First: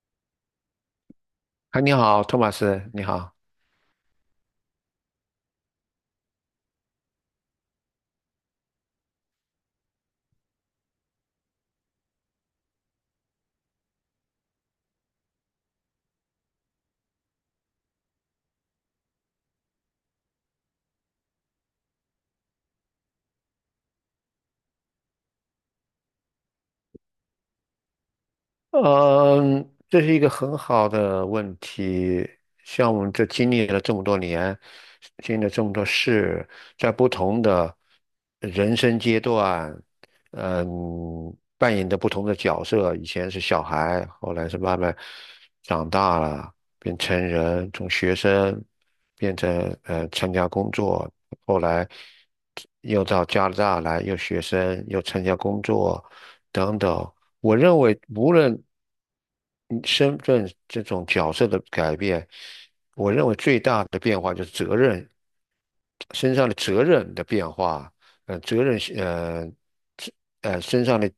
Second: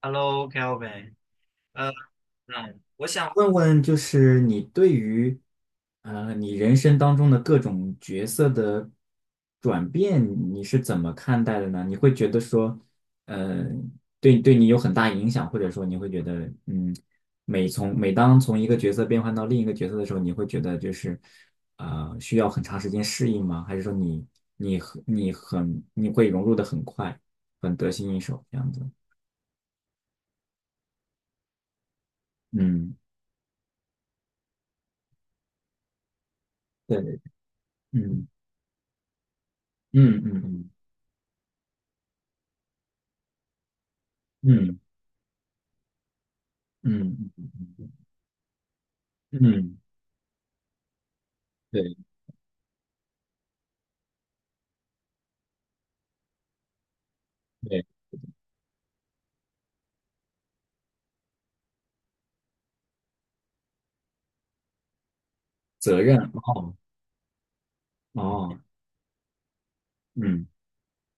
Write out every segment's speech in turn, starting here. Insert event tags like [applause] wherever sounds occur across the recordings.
Hello,Kelvin,嗨，呃，你好，托马嗯，斯，你想好。问问，就是你对于你人生当中的各种角色的转变，你是怎么看待的呢？你会觉得说，呃，对你有很大影响，或者说你会觉得，嗯，每当从一个角色变换到另一个角色的时候，你会觉得就是需要很长时间适应吗？还是说你会融入的很快，很得心应手这样子？嗯，这是一个很好的问题。像嗯，我们这经历了这么多年，经历了这么多事，在不对，同的嗯。人生阶段，嗯嗯，嗯扮演着不同的角色。以前是小孩，后来是嗯慢慢长大了，变成嗯嗯人，嗯从学生变嗯，成嗯嗯，参加工作，后来对又到加拿大来，又学生，又参加工作，等等。我认对，为无论嗯身份这种角色的改变，我认为最大的变化就是责任，身上的哦责任的变化，哦，责任是这嗯，身上的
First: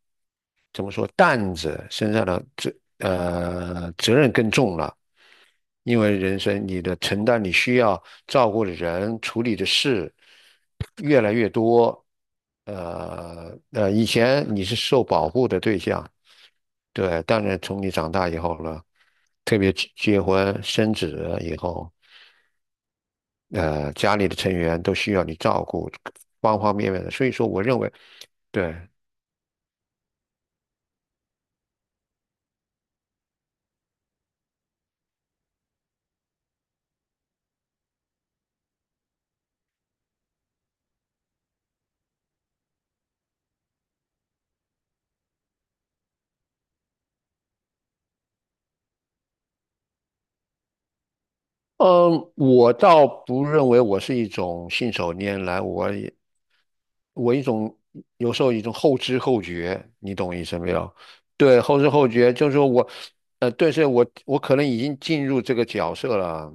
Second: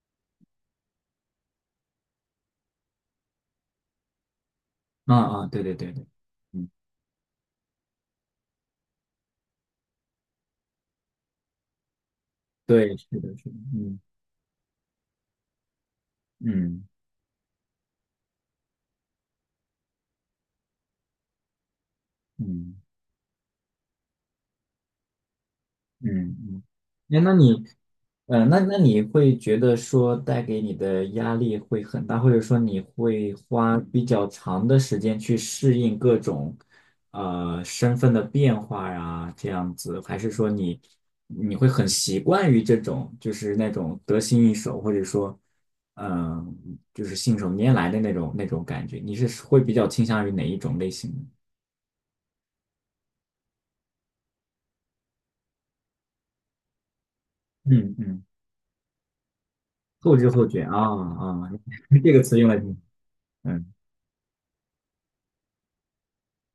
怎么说担子身上的责任更重了，啊啊，对对对因对，为人生嗯，你的承担你需要照顾的人处理的事越来越多。对，是的，是的，嗯以前你是受保护的对象，嗯对，当然从你长大以后呢，特别结婚生子以后，嗯。家里的成员都需要你照顾，嗯方嗯，方面面的。哎，所以那说，我你，认为，那对，那你会觉得说带给你的压力会很大，或者说你会花比较长的时间去适应各种身份的变化呀，这样子，还是说你会很习惯于这种就是那种得心应手，或者说嗯、呃就是信手拈来的那种感觉？你是会比较倾向于哪一种类型的？嗯，我倒不认为我是一种信手拈来，我也我一种嗯嗯，有时候一种后知后觉，你后知懂我意后思觉没啊有？啊，对，后知 [laughs] 后这个觉词就用是来说挺。我，对，嗯，是我可能已经进入这个角色了，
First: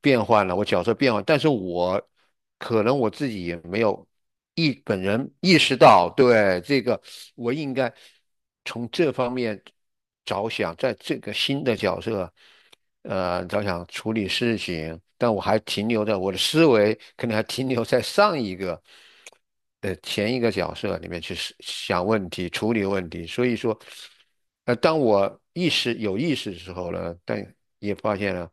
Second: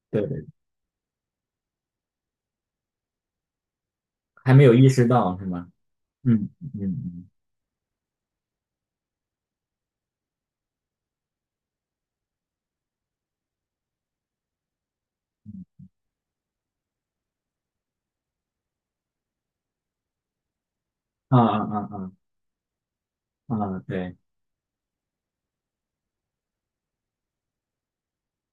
变对，换了，我角色变换，但是我可能我自己也没有还没有意本识人到是意吗？识到，嗯对，这嗯个嗯，我应该从这方面着想，在这个新的角色，着想处理事情，但我还停留在我的思维，可能还停留在上一个的前一个角色里面去啊思啊想啊问题、处理问题。所以啊啊，说，对，当我有意识的时候呢，但也发现了，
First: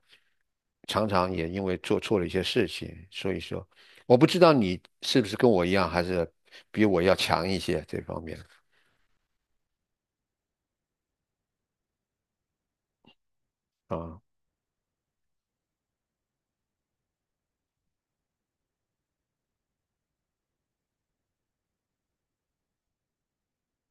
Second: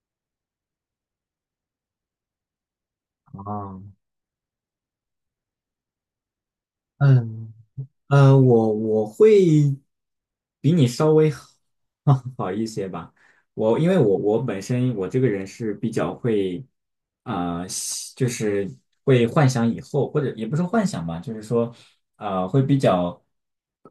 常常也因为做错了一些事情。所以啊，说，我不知道你是不是跟我一样，还是比我要强嗯一些这方面我会比你稍微好 [laughs] 好一些吧。我因为我啊。我本身我这个人是比较会啊、呃喜就是会幻想以后，或者也不是幻想吧，就是说会比较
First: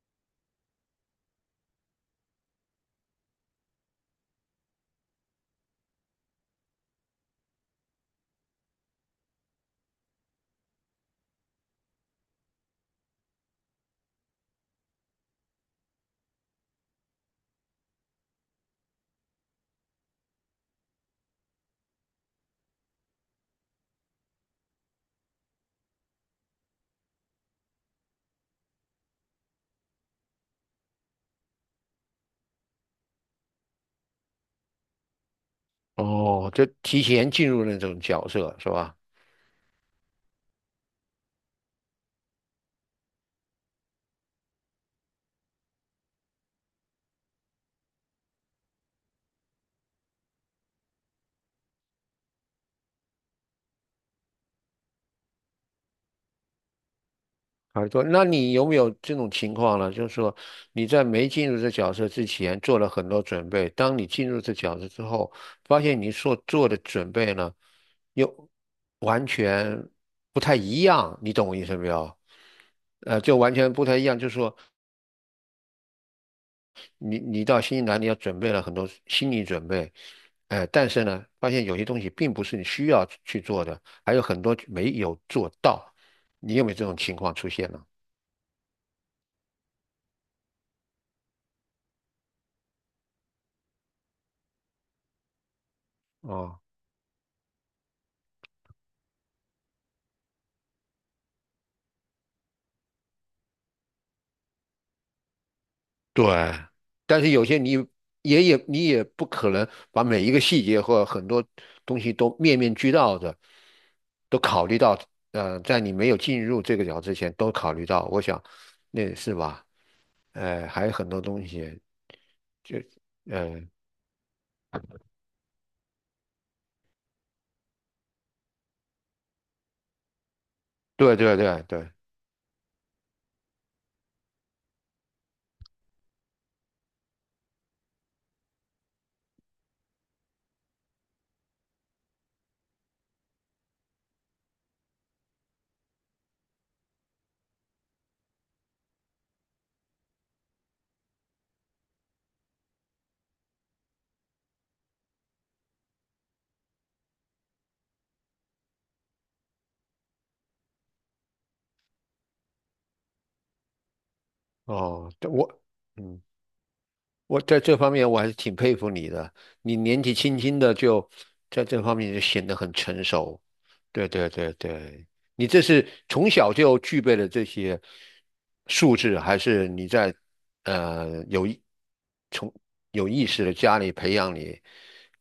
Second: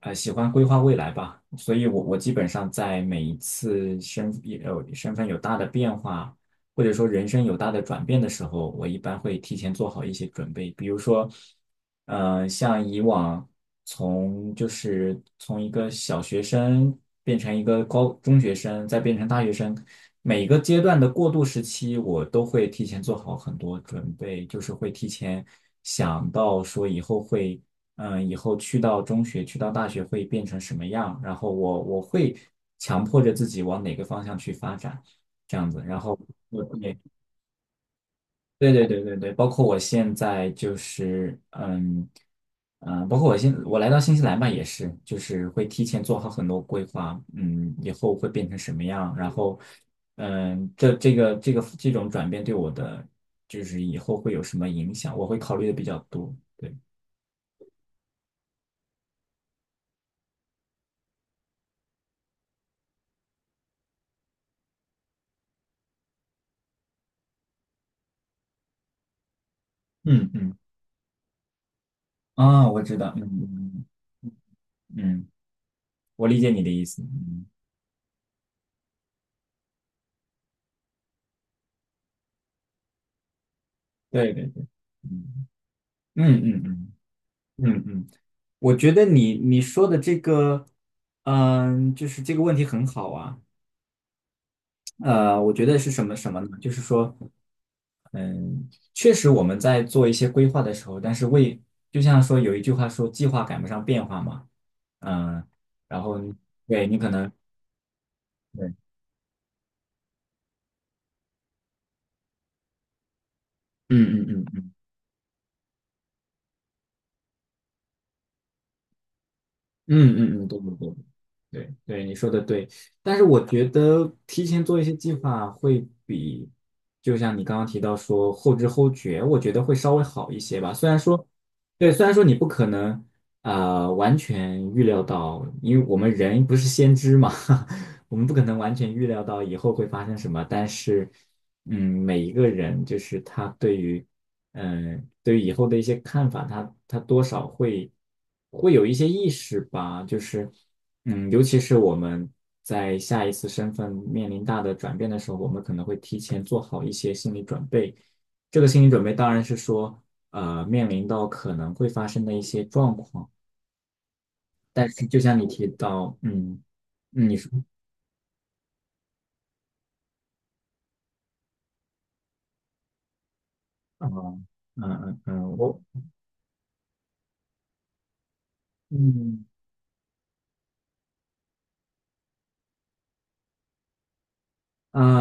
喜欢规划未来吧。所以我基本上在每一次身份有大的变化，或者说人生有大的转变的时候，我一般会提前做好一些准备。比如说，像以往就是从一个小学生变成一个高中学生，再变成大学生，每一个阶段的过渡时期，我都会提前做好很多准备，就是会提前想到说以后会。以后去到中学、去到大学会变成什么样？然后我会强迫着自己往哪个方向去发展。这样子。然后哦，我，就提前进入那种角色是对对吧？对对对对，包括我现在就是包括我来到新西兰吧，也是就是会提前做好很多规划，以后会变成什么样，然后这种转变对我的就是以后会有什么影响，我会考虑的比较多。对，耳朵，那你有没有这种情况呢？就是说，你在没进入这角色之前做了很多准备，当你进入这角色之后，发现你所做的准备呢，又完全嗯不太嗯，一样，你懂我意思没有？啊，我知道，嗯就完全嗯不太一样。就是说嗯，我理解你的意思，你嗯，到新西兰，你要准备了很多心理准备，但是呢，发现有些东西并不是你需要去做的，还有对很对多对，没有嗯做到。嗯你嗯有没有这嗯。种情况出现嗯呢？嗯，我觉得你说的这个，就是这个问题很好啊。我觉得是什么什么呢？哦。就是说，嗯，确实我们在做一些规划的时候，但是就像说有一句话说计划赶不上变化嘛，嗯，然后，对，对，你可但能，是有些对，你也不可能把每一个细节或很多东西都面面俱到的嗯都嗯考嗯。虑到，在你没有进入这个角之前都考虑到，我想那是吧？嗯嗯嗯，对对还有对，很多东对西，对，你说的对。就但是我呃，觉得提前做一些计划会比，就像你刚刚提到说后知后觉，我觉得会稍微好一些吧。虽然对说，对对对，对，虽然说你不可能完全预料到，因为我们人不是先知嘛，[laughs] 我们不可能完全预料到以后会发生什么。但是，每一个人就是他对于，对于以后的一些看法，他多少会有一些意识吧，就是，尤其是我们在下一次身份面临大的转变的时候，我们可能会提前做好一些心理准备。这个心理准备当然是说，面临到可能会发生的一些状况，但是哦，就像你提到，嗯。嗯，你我说，在这方面我还是挺佩服你的，你年纪轻轻的就在这方面就显得很成熟。啊、对对嗯对对，嗯你嗯，这我，是从小就具备了这些素质，还嗯是你在呃有意从有意识的家里培养你，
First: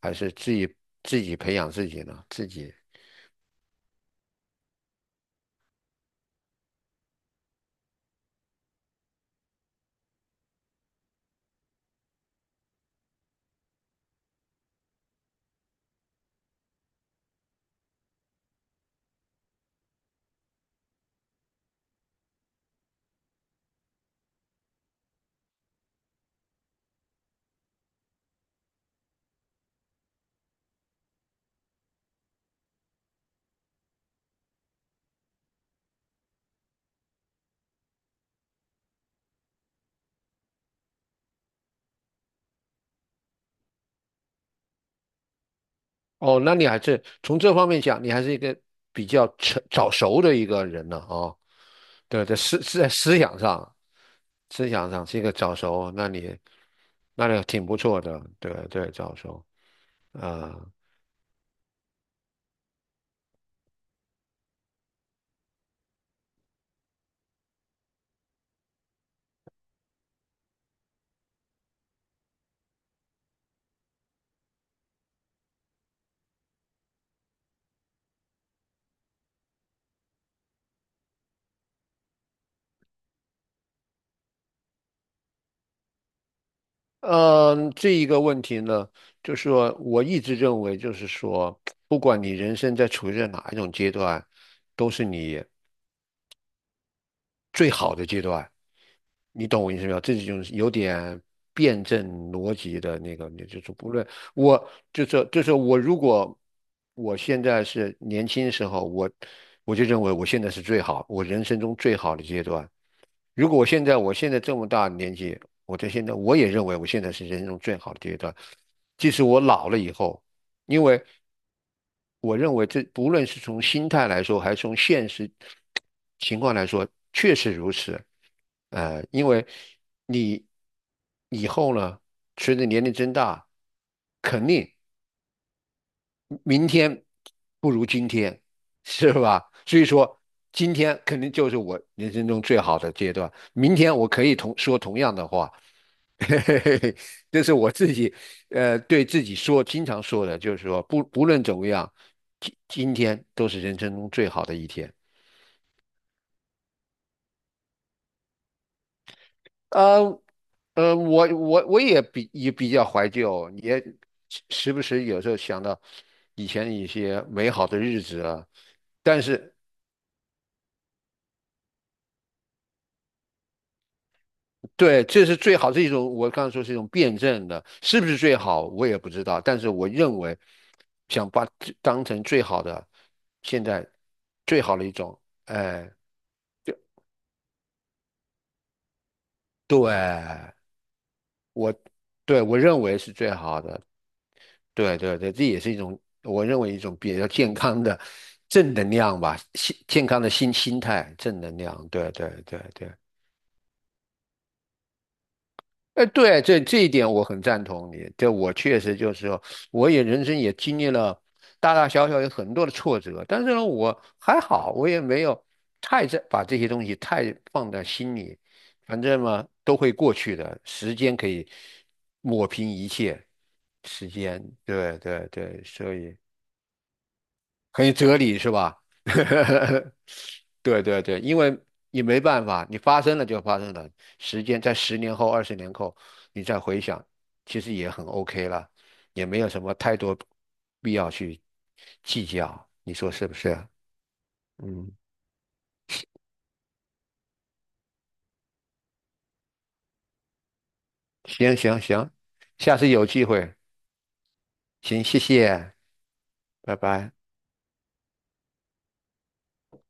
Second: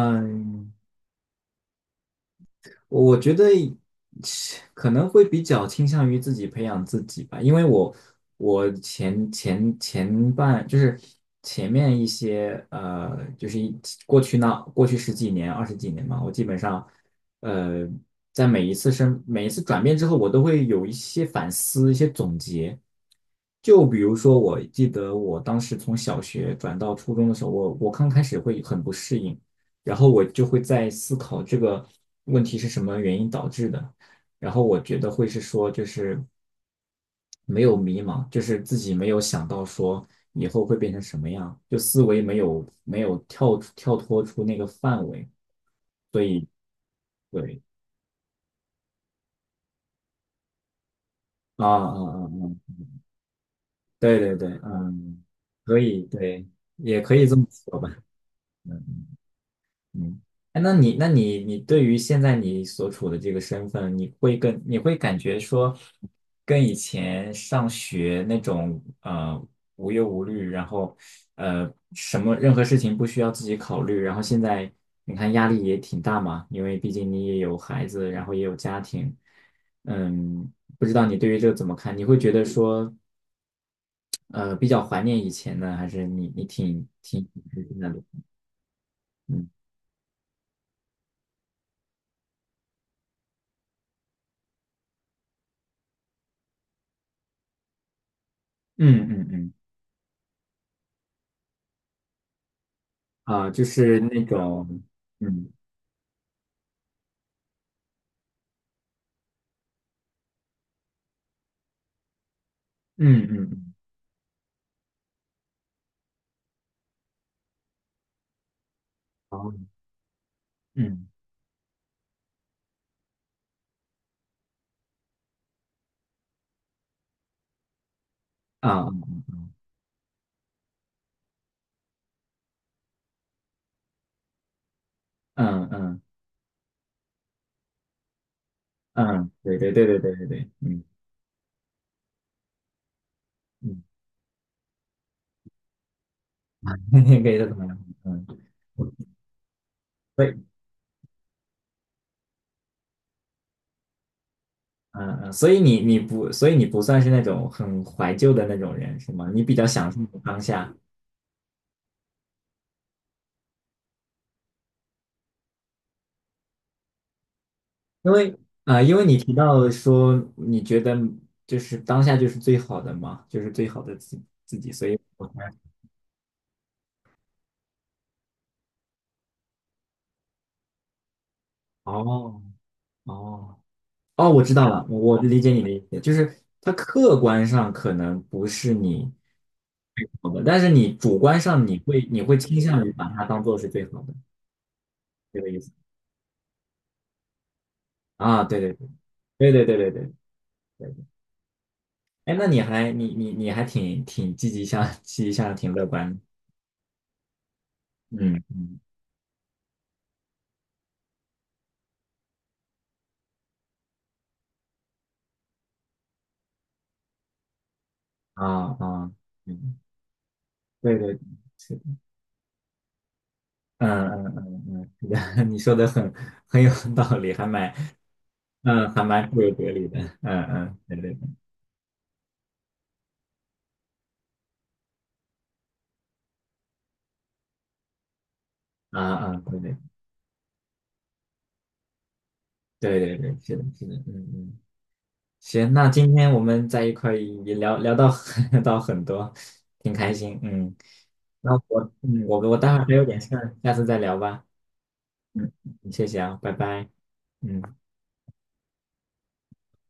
还是自己培养自己呢？自己。我觉得可能会比较倾向于自己培养自己吧，因为我我前前前半就是前面一些就是一过去那过去十几年、二十几年嘛，我基本上呃，在每一次转变之后，我都会有一些反思、一些总结。就比如说，我记得我当时从小学转到初中的时候，我刚开始会很不适应。然后我就会在思考这个问题是什么原因导致的，然后我觉得会是说就是没有迷茫，就是自己没有想到说以后会变成什么样，就思维没有跳脱出那个范围，所哦，以，那你还是从这对，方面讲，你还是一个比较早熟的一个人呢啊、啊啊啊对，在啊，是在思想上，对对对，思想上是嗯，一个早可熟，以，对，也可以那这你么挺不说错吧。的，对对，早熟嗯，啊，哎，那你对于现在你所处的这个身份，你会感觉说，跟以前上学那种无忧无虑，然后什么任何事情不需要自己考虑，然后现在你看压力也挺大嘛，因为毕竟你也有孩子，然后也有家庭，嗯，不知道你对于这个怎么看？你会觉得说，比较怀念以前呢，还是你挺挺挺开嗯，心这的？一个问题呢，就是嗯说我一直认为，就是说，不管你人生处于在哪一种阶段，都是你最好的阶段。嗯嗯你嗯。懂我意思没有？这就是有点辩证逻辑的那个，你啊，就就是不是论那我，种，就嗯是我，如果我现在是年轻时候，我就认为我现在是最好，我人生中最好的阶段。嗯嗯如果嗯，我现在这么大的年纪，我在现在我也认为我现在是人生中最好的阶段。即使我哦，老了以后，因为嗯，我认为这不论是从心态来说，还是从现实情况来说，确实如此。啊，因为你以后呢，随着年龄增大，肯定嗯嗯嗯明天不如今天，是嗯，吧？对对所以对对对说，对对，今嗯天肯定就是我人生中最好的阶段。明嗯，天我可以说同样的话，[laughs] 嘿嘿嘿 [laughs] 嘿，可以这说是怎么我样，自己，嗯，对自己说，经常说对，的，就是说，不论怎么样，今天都是人生中最好的一天。嗯嗯，所以你，你不，所以你不算是那种很怀旧的那种人，是吗？你比较享受呃，当下，我也比较怀旧，也时不时有时候想到以前一些美好的日因子为啊，因为你但提是到说你觉得就是当下就是最好的嘛，就是最好的自己，所以对，这我是才，最好，是一种我刚才说是一种辩证的，是不是最好我也不知道，但是我认为想把这当成哦最好的，哦。现在哦，我知最道好了，的一种，我理解你的意哎，思，就是它客观上可能不是你最好的，对，但是你主观上我你会对我倾认向于为把是它最当做好是的，最好的，对对对，这这个意也思是一种我认为一种比较健康的啊？对对正对能量吧，对对心对对健对康的心对，态，正能量，对对哎，那对你对。还你你你还挺积极向 [laughs] 积极向上，挺乐观的，对，这一点我很赞同你。这嗯我嗯，确实就是说，我也人生也经历了大大小小有很多的挫折，但是呢，我还好，我也没有太在把这些东西太放在心里，啊反啊，正嘛都嗯，会过去的，时对间对，可以是的，抹平一切，嗯时嗯间，嗯嗯，对是对的 [laughs] 你对，说的所很以。很有道理，还蛮很有哲理是吧？嗯还蛮富有哲理 [laughs] 的，嗯嗯，对对对对对，对，因为你没办法，你发生了就发生了，时间在十年后、20年后，你再回想，其实也很 OK 了，啊也啊，没有对什么对。太多必要去计较，你对说对是不对，是是？的，是的，嗯嗯，嗯，行，那今天我们在一块儿也聊聊到 [laughs] 到很多，挺开心，嗯，那行行我行，嗯我我待下会儿次还有有点机事会，儿，下次再聊吧，行，谢嗯，谢，谢谢啊，拜拜拜，拜。嗯。